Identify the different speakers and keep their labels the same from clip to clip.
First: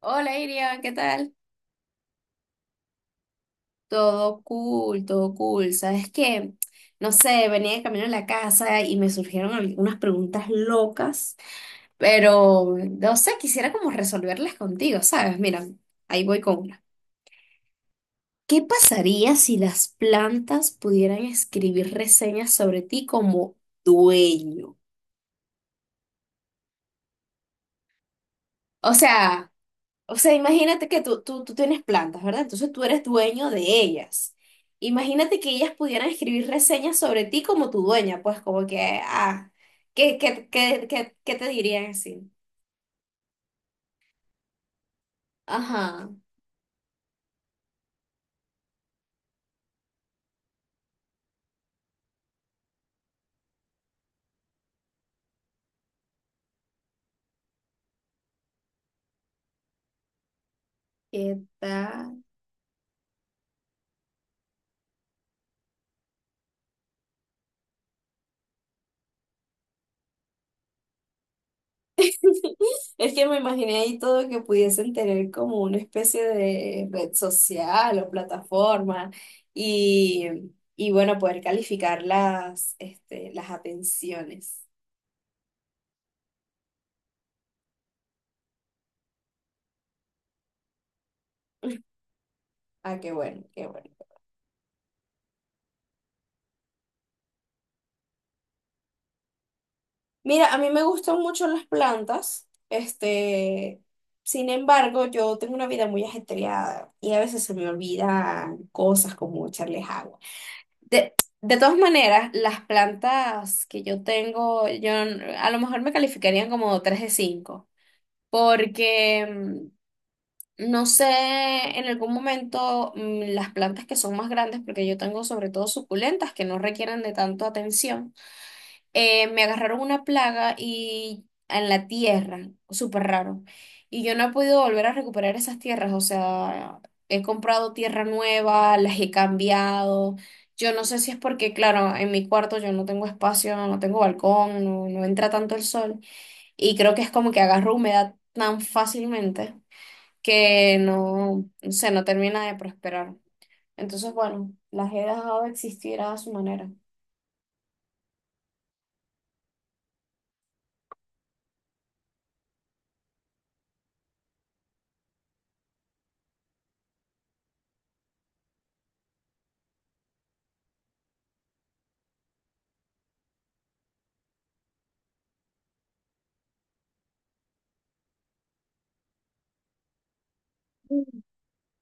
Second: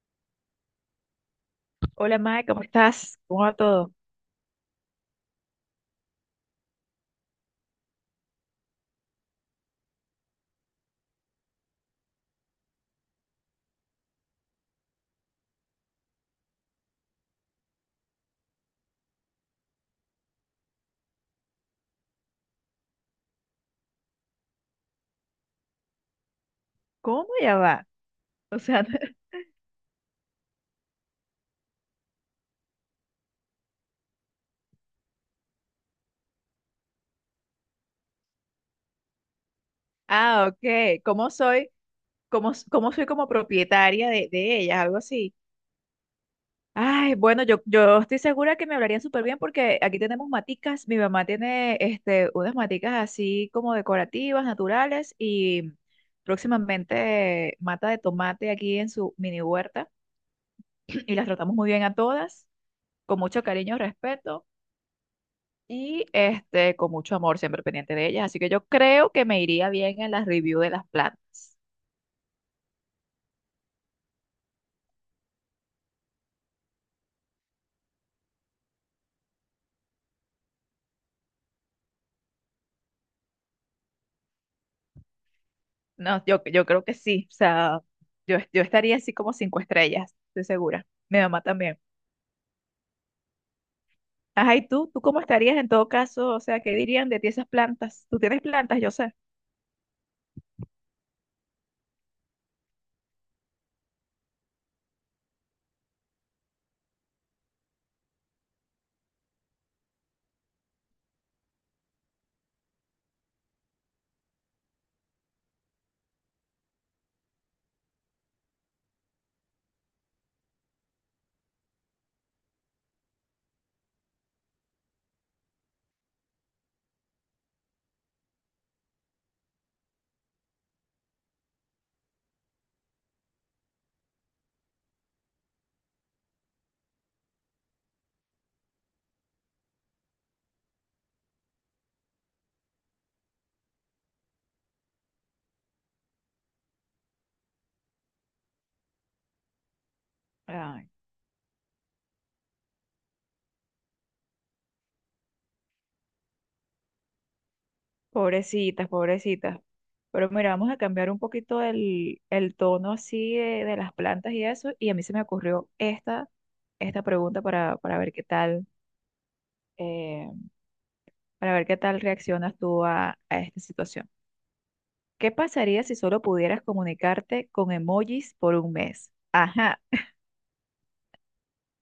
Speaker 1: Hola Irian, ¿qué tal?
Speaker 2: Hola, Mae, ¿cómo estás? ¿Cómo va todo?
Speaker 1: Todo cool, todo cool. ¿Sabes qué? No sé, venía de camino a la casa y me surgieron algunas preguntas locas, pero no sé, quisiera como resolverlas contigo, ¿sabes? Mira, ahí voy con una. ¿Qué pasaría si las plantas pudieran escribir reseñas sobre ti como dueño?
Speaker 2: ¿Cómo ya va? O sea,
Speaker 1: O sea, o sea, imagínate que tú tienes plantas, ¿verdad? Entonces tú eres dueño de ellas. Imagínate que ellas pudieran escribir reseñas sobre ti como tu dueña, pues como que, ah, ¿qué, qué,
Speaker 2: ah,
Speaker 1: qué,
Speaker 2: ok.
Speaker 1: qué,
Speaker 2: ¿Cómo
Speaker 1: qué te
Speaker 2: soy?
Speaker 1: dirían así?
Speaker 2: ¿Cómo, cómo soy como propietaria de ellas? Algo así.
Speaker 1: Ajá,
Speaker 2: Ay, bueno, yo estoy segura que me hablarían súper bien porque aquí tenemos maticas. Mi mamá tiene unas maticas así como decorativas, naturales y próximamente mata de tomate aquí en su mini huerta y las
Speaker 1: ¿qué
Speaker 2: tratamos muy bien a
Speaker 1: tal?
Speaker 2: todas, con mucho cariño y respeto. Y con mucho amor, siempre pendiente de ellas. Así que yo creo que me iría bien en las review de las plantas.
Speaker 1: Es que me imaginé ahí todo que pudiesen tener como una especie de red social o plataforma y, y bueno, poder calificar las, este, las atenciones.
Speaker 2: No, yo creo que sí. O sea, yo estaría así como cinco estrellas, estoy segura. Mi mamá también.
Speaker 1: Ah, qué bueno, qué bueno.
Speaker 2: Ajá, ¿y tú? ¿Tú cómo estarías en todo caso? O sea, ¿qué dirían de ti esas plantas? Tú tienes plantas, yo sé.
Speaker 1: Mira, a mí me gustan mucho las plantas, este, sin embargo, yo tengo una vida muy ajetreada y a veces se me olvidan cosas como echarles agua. De, de todas maneras, las plantas que yo tengo, yo n- a lo mejor me calificarían como 3 de 5, porque no sé, en algún momento las plantas que son más grandes, porque yo tengo sobre todo suculentas que no requieren de tanto atención me agarraron una plaga y en la tierra, súper raro. Y yo no he podido volver a recuperar esas tierras, o sea, he comprado tierra nueva, las he cambiado. Yo no sé si es porque, claro, en mi cuarto yo no tengo espacio, no tengo balcón, no, no entra tanto el sol. Y creo que es como que agarro humedad tan fácilmente que
Speaker 2: Ay,
Speaker 1: no, no sé, no termina de prosperar. Entonces, bueno, las he dejado de existir a su manera.
Speaker 2: pobrecitas, pobrecitas. Pero mira, vamos a cambiar un poquito el tono así de las plantas y eso. Y a mí se me ocurrió esta pregunta para ver qué tal. eh, para ver qué tal reaccionas tú a esta situación. ¿Qué pasaría si solo pudieras comunicarte con emojis por un mes? Ajá,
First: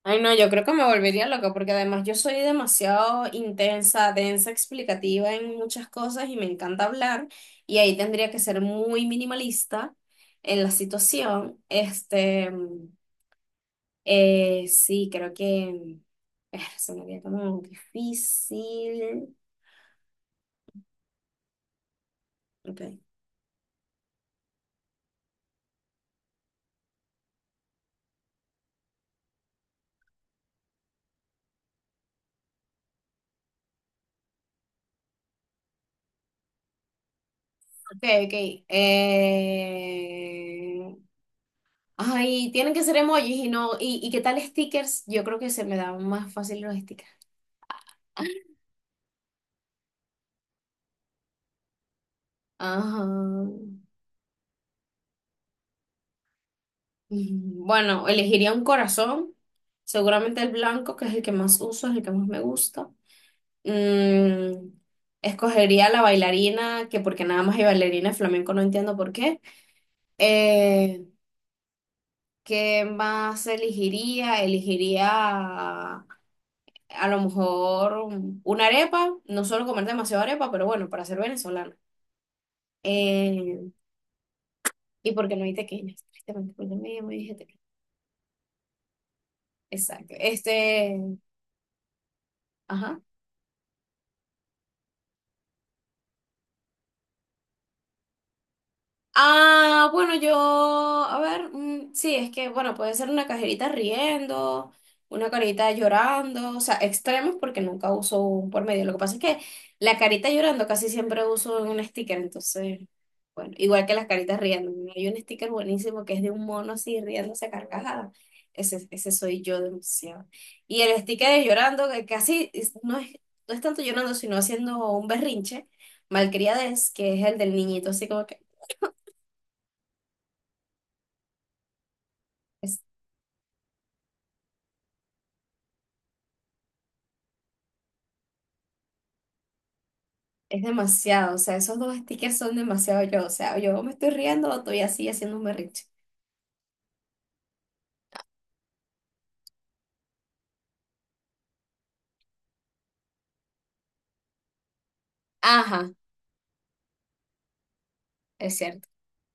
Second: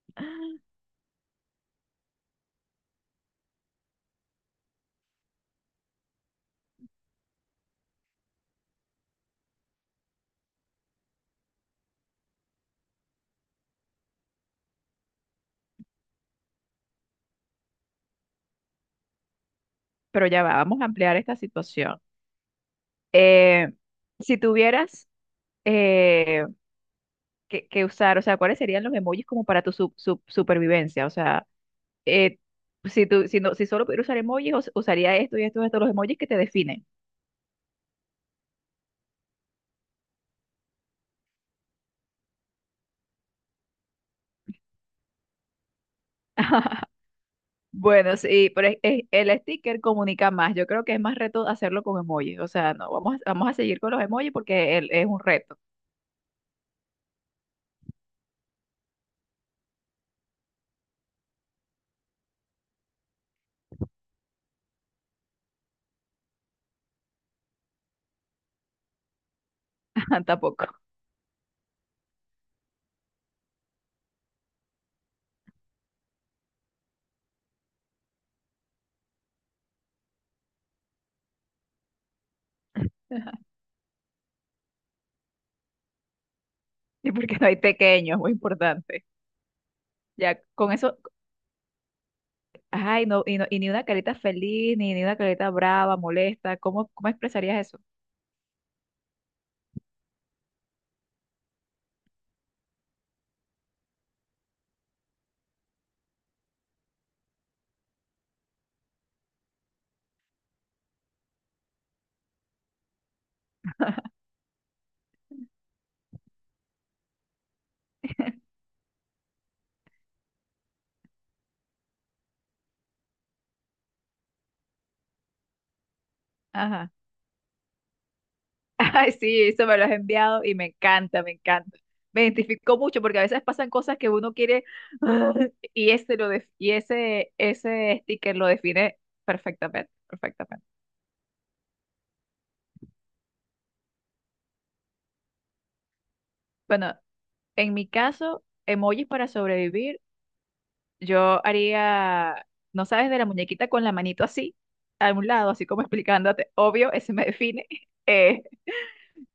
Speaker 1: Ay, no, yo creo que me volvería loca porque además yo soy demasiado intensa, densa, explicativa en muchas cosas y me encanta hablar y ahí tendría que ser muy minimalista en la situación. Este, sí, creo que se me haría como difícil.
Speaker 2: pero ya va, vamos a ampliar esta situación.
Speaker 1: Ok, ok,
Speaker 2: Eh, si tuvieras eh, que usar, o sea, ¿cuáles serían los emojis como para tu supervivencia? O sea, eh, si, tú, si, no, si solo pudiera usar emojis, usaría esto y esto y esto, los emojis que te definen.
Speaker 1: ok. Eh, ay, tienen que ser emojis y no, y ¿qué tal stickers? Yo creo que se me dan más fácil los stickers.
Speaker 2: Bueno, sí, pero el sticker comunica más. Yo creo que es más reto hacerlo con emojis. O sea, no,
Speaker 1: Ajá.
Speaker 2: vamos a seguir con los emojis porque es un reto.
Speaker 1: Bueno, elegiría un corazón. Seguramente el blanco, que es el que más uso, es el que más me gusta. Mm, escogería la bailarina, que porque nada más hay bailarina de flamenco, no entiendo por qué.
Speaker 2: Tampoco.
Speaker 1: Eh, ¿Qué más elegiría? Elegiría a lo mejor una arepa. No suelo comer demasiado arepa, pero bueno, para ser venezolana. Eh, y porque no hay tequeñas, tristemente, porque
Speaker 2: Y
Speaker 1: me dije
Speaker 2: porque no hay
Speaker 1: tequeñas.
Speaker 2: pequeño, es muy importante.
Speaker 1: Exacto.
Speaker 2: Ya, con eso,
Speaker 1: Este, ajá.
Speaker 2: ay, no, y no, y ni una carita feliz, ni una carita brava, molesta. ¿Cómo expresarías eso?
Speaker 1: Ah, bueno, yo, a ver, mm, sí, es que, bueno, puede ser una cajerita riendo, una carita llorando, o sea, extremos porque nunca uso un por medio. Lo que pasa es que la carita llorando casi siempre uso un sticker, entonces, bueno, igual que las caritas riendo, ¿no? Hay un sticker buenísimo que es de un mono así riéndose a carcajada. Ese soy yo demasiado. Y el sticker de llorando, que no es, no es tanto llorando, sino haciendo un berrinche,
Speaker 2: Ajá.
Speaker 1: malcriadez, que es el del niñito, así como que.
Speaker 2: Ay, sí, eso me lo has enviado y me encanta, me encanta. Me identificó mucho porque a veces pasan cosas que uno quiere ah, y ese sticker lo define perfectamente,
Speaker 1: Es
Speaker 2: perfectamente.
Speaker 1: demasiado, o sea, esos dos stickers son demasiado yo, o sea, yo me estoy riendo o estoy así haciendo un berrinche.
Speaker 2: Bueno, en mi caso, emojis para sobrevivir, yo haría, no sabes, de la muñequita con la manito así, a un lado, así como
Speaker 1: Ajá,
Speaker 2: explicándote, obvio, ese me define. Eh,
Speaker 1: es cierto.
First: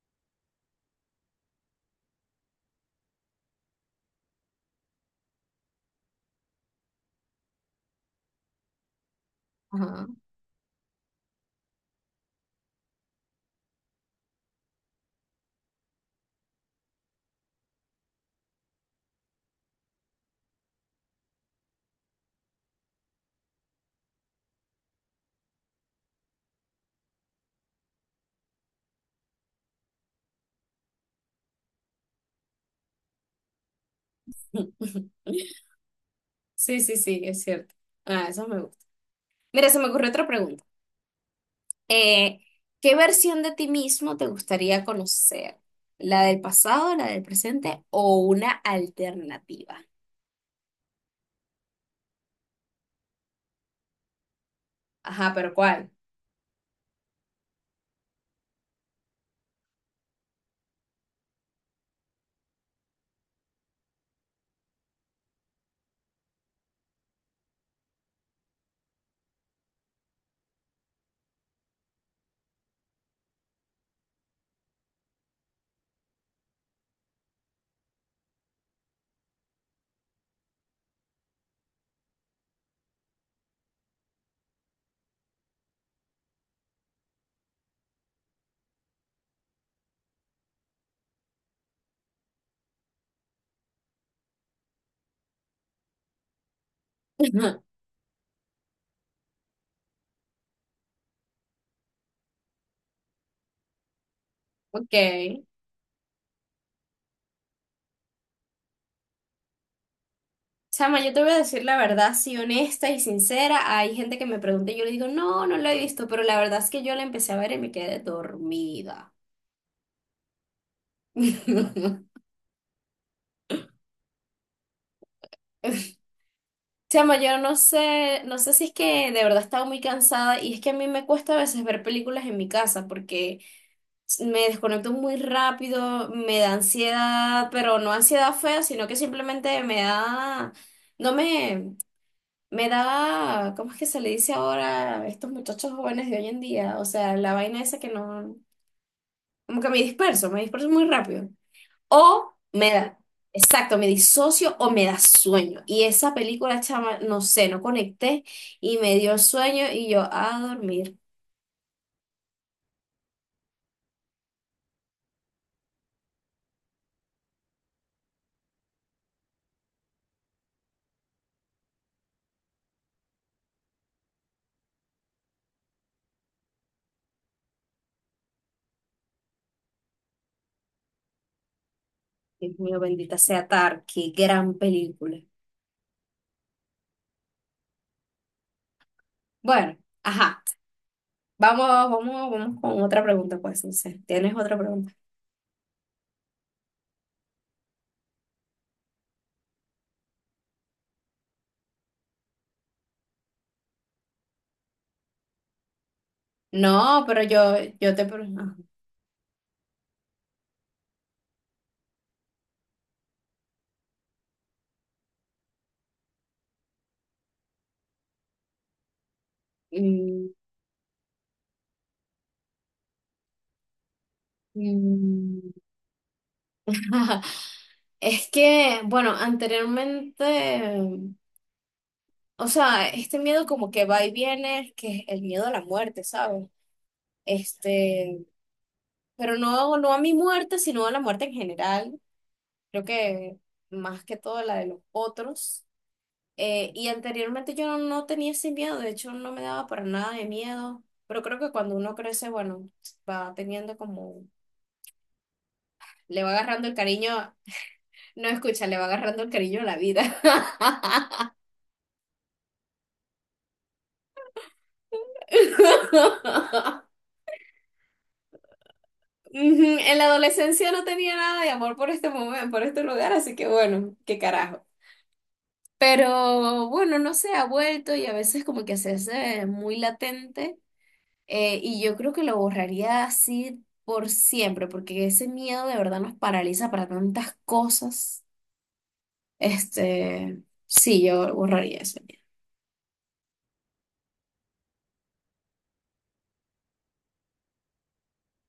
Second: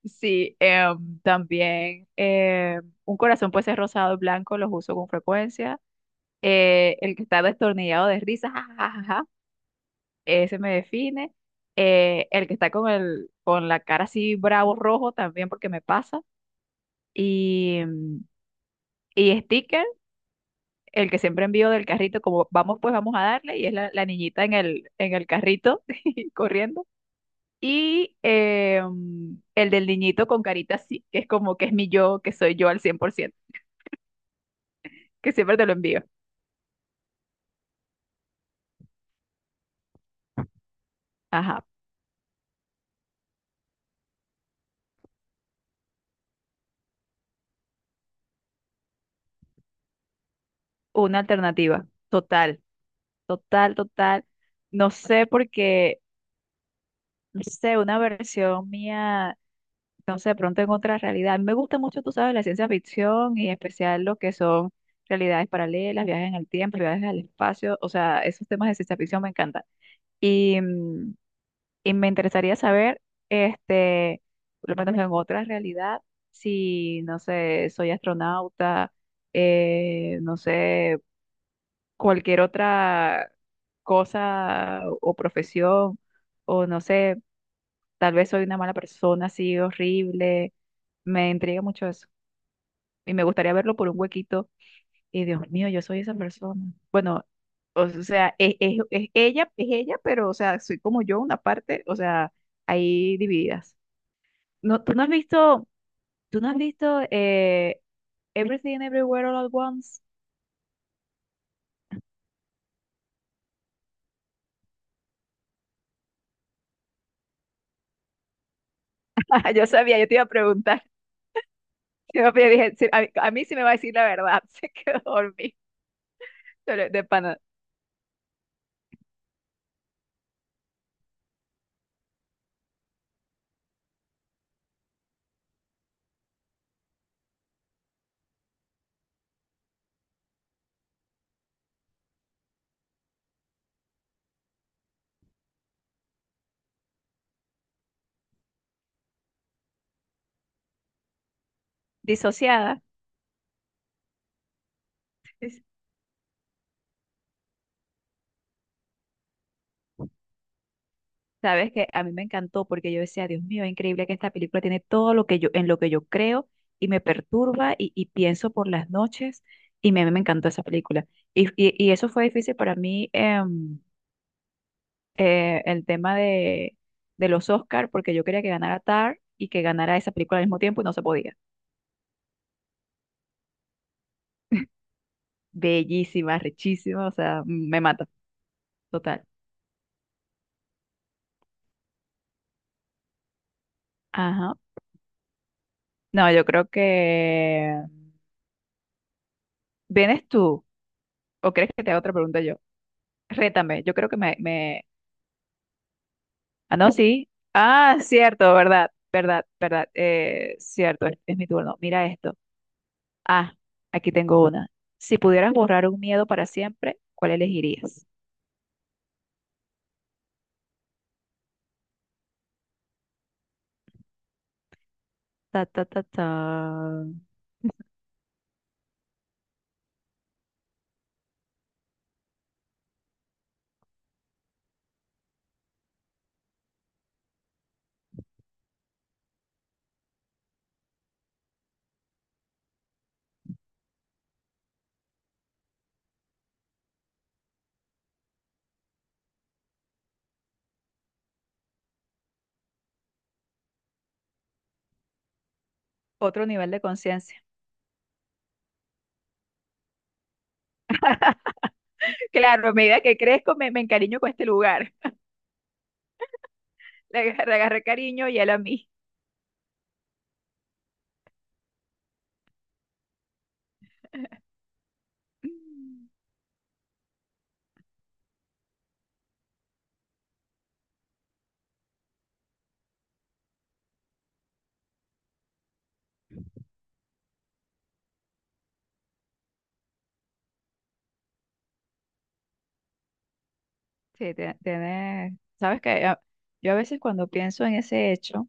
Speaker 2: sí, también un corazón puede ser rosado y blanco, los uso con frecuencia. El que está destornillado de risa, ja, ja, ja, ja, ja,
Speaker 1: Ajá.
Speaker 2: ese me define. El que está con la cara así bravo rojo también porque me pasa, y, mm, y sticker, el que siempre envío del carrito, como vamos pues vamos a darle, y es la niñita en el carrito corriendo. Y el del niñito con carita así, que es como que es mi yo, que soy yo al 100% que siempre te lo envío.
Speaker 1: Sí, sí, sí, es cierto. Ah, eso me gusta. Mira, se me ocurrió otra pregunta.
Speaker 2: Ajá,
Speaker 1: Eh, ¿Qué versión de ti mismo te gustaría conocer? ¿La del pasado, la del presente o una alternativa?
Speaker 2: una alternativa total. Total, total. No sé
Speaker 1: Ajá, pero ¿cuál?
Speaker 2: porque, no sé, una versión mía, no sé, de pronto en otra realidad. A mí me gusta mucho, tú sabes, la ciencia ficción y en especial lo que son realidades paralelas, viajes en el tiempo, viajes al espacio. O sea, esos temas de ciencia ficción me encantan. Y, mm, y me interesaría saber, este, por lo menos en otra realidad, si, no sé, soy astronauta, no sé. Cualquier otra cosa o profesión, o no sé, tal vez soy una mala persona así horrible, me intriga mucho eso. Y me gustaría verlo por un huequito, y Dios mío, yo soy esa persona. Bueno, o sea, es ella, es ella, pero o sea, soy como yo, una parte, o sea, ahí divididas. No,
Speaker 1: Ok.
Speaker 2: tú no has visto, tú no has visto eh, Everything Everywhere All at Once.
Speaker 1: Chama, yo te voy a decir la verdad, sí, honesta y sincera. Hay gente que me pregunta y yo le digo, no, no la he visto, pero la verdad es que yo la empecé a ver y me quedé dormida.
Speaker 2: Yo sabía, yo te iba a preguntar. Yo dije, sí, mí a mí sí me va a decir la verdad, se quedó dormida, pero de
Speaker 1: Chama, yo
Speaker 2: pana,
Speaker 1: no sé, no sé si es que de verdad estaba muy cansada y es que a mí me cuesta a veces ver películas en mi casa porque me desconecto muy rápido, me da ansiedad, pero no ansiedad fea, sino que simplemente me da, no me, me da, ¿cómo es que se le dice ahora a estos muchachos jóvenes de hoy en día? O sea, la vaina esa que no, como que me disperso muy rápido. O me
Speaker 2: disociada.
Speaker 1: da, exacto, me disocio o me da sueño.
Speaker 2: Es-
Speaker 1: Y esa película, chama, no sé, no conecté y me dio sueño y yo a dormir.
Speaker 2: Sabes que a mí me encantó porque yo decía, Dios mío, es increíble que esta película tiene todo lo que en lo que yo creo y me perturba y pienso por las noches y me encantó esa película. Y eso fue difícil para mí, el tema de los Oscar, porque yo quería que ganara Tar y que ganara esa película al mismo tiempo y no se podía.
Speaker 1: Dios mío, bendita sea Tar, qué gran película.
Speaker 2: Bellísima, richísima, o sea, me mata, total.
Speaker 1: Bueno, ajá. Vamos con otra pregunta, pues, no sé. ¿Tienes
Speaker 2: Ajá.
Speaker 1: otra pregunta?
Speaker 2: No, yo creo que... ¿Vienes tú? ¿O crees que te haga otra pregunta yo? Rétame, yo creo que me... Ah, no,
Speaker 1: No, pero
Speaker 2: sí.
Speaker 1: yo,
Speaker 2: Ah, cierto,
Speaker 1: ajá.
Speaker 2: verdad, verdad, verdad. Cierto, es mi turno. Mira esto. Ah, aquí tengo una. Si pudieras borrar un miedo para siempre, ¿cuál elegirías?
Speaker 1: Mm, mm.
Speaker 2: Ta, ta, ta, ta.
Speaker 1: Es que, bueno, anteriormente, o sea, este miedo como que va y viene, que es el miedo a la muerte, ¿sabes? Este, pero no, no a mi muerte, sino a la muerte en general. Creo que más que todo la de los otros. Y anteriormente yo no, no tenía ese miedo, de hecho no me daba para nada de miedo, pero creo que cuando uno crece, bueno, va teniendo como, le va
Speaker 2: Otro
Speaker 1: agarrando
Speaker 2: nivel
Speaker 1: el
Speaker 2: de
Speaker 1: cariño,
Speaker 2: conciencia.
Speaker 1: no escucha, le va agarrando el cariño a la vida.
Speaker 2: Claro, a medida que crezco, me encariño con este lugar. Le agarré cariño y él a mí.
Speaker 1: Ujú. En la adolescencia no tenía nada de amor por este momento, por este lugar, así que bueno, qué carajo. Pero bueno, no sé, ha vuelto y a veces como que se hace muy latente y yo creo que lo borraría así por siempre, porque ese miedo de verdad nos paraliza para tantas cosas. Este, sí, yo borraría eso.
Speaker 2: Sí, tiene, sabes que yo a veces cuando pienso en ese hecho,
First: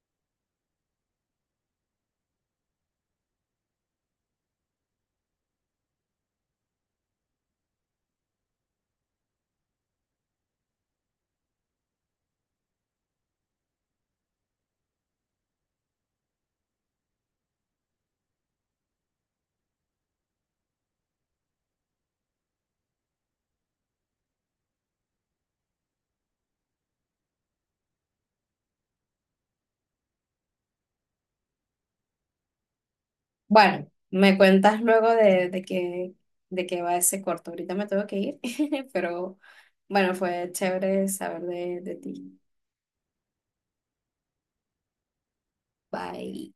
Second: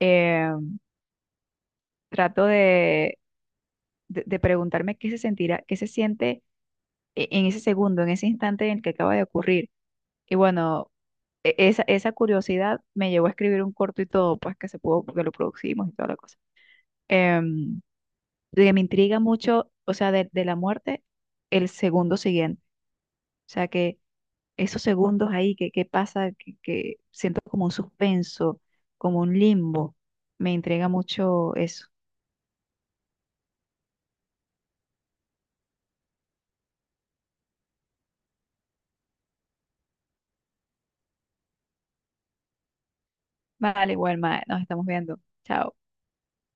Speaker 2: eh, trato de preguntarme qué se sentirá, qué se siente en ese segundo, en ese instante en el que acaba de ocurrir. Y bueno, esa curiosidad me llevó a escribir un corto y todo, pues que se pudo, porque lo producimos y toda la cosa. Em, de que me intriga mucho, o sea, de la muerte, el segundo siguiente. O sea, esos segundos ahí que pasa, que siento como un suspenso, como un limbo, me entrega mucho eso.
Speaker 1: Bueno, me cuentas luego de que va ese corto. Ahorita me tengo que ir, pero bueno, fue chévere saber de ti.
Speaker 2: Vale, Wilma, nos estamos viendo. Chao.
Speaker 1: Bye.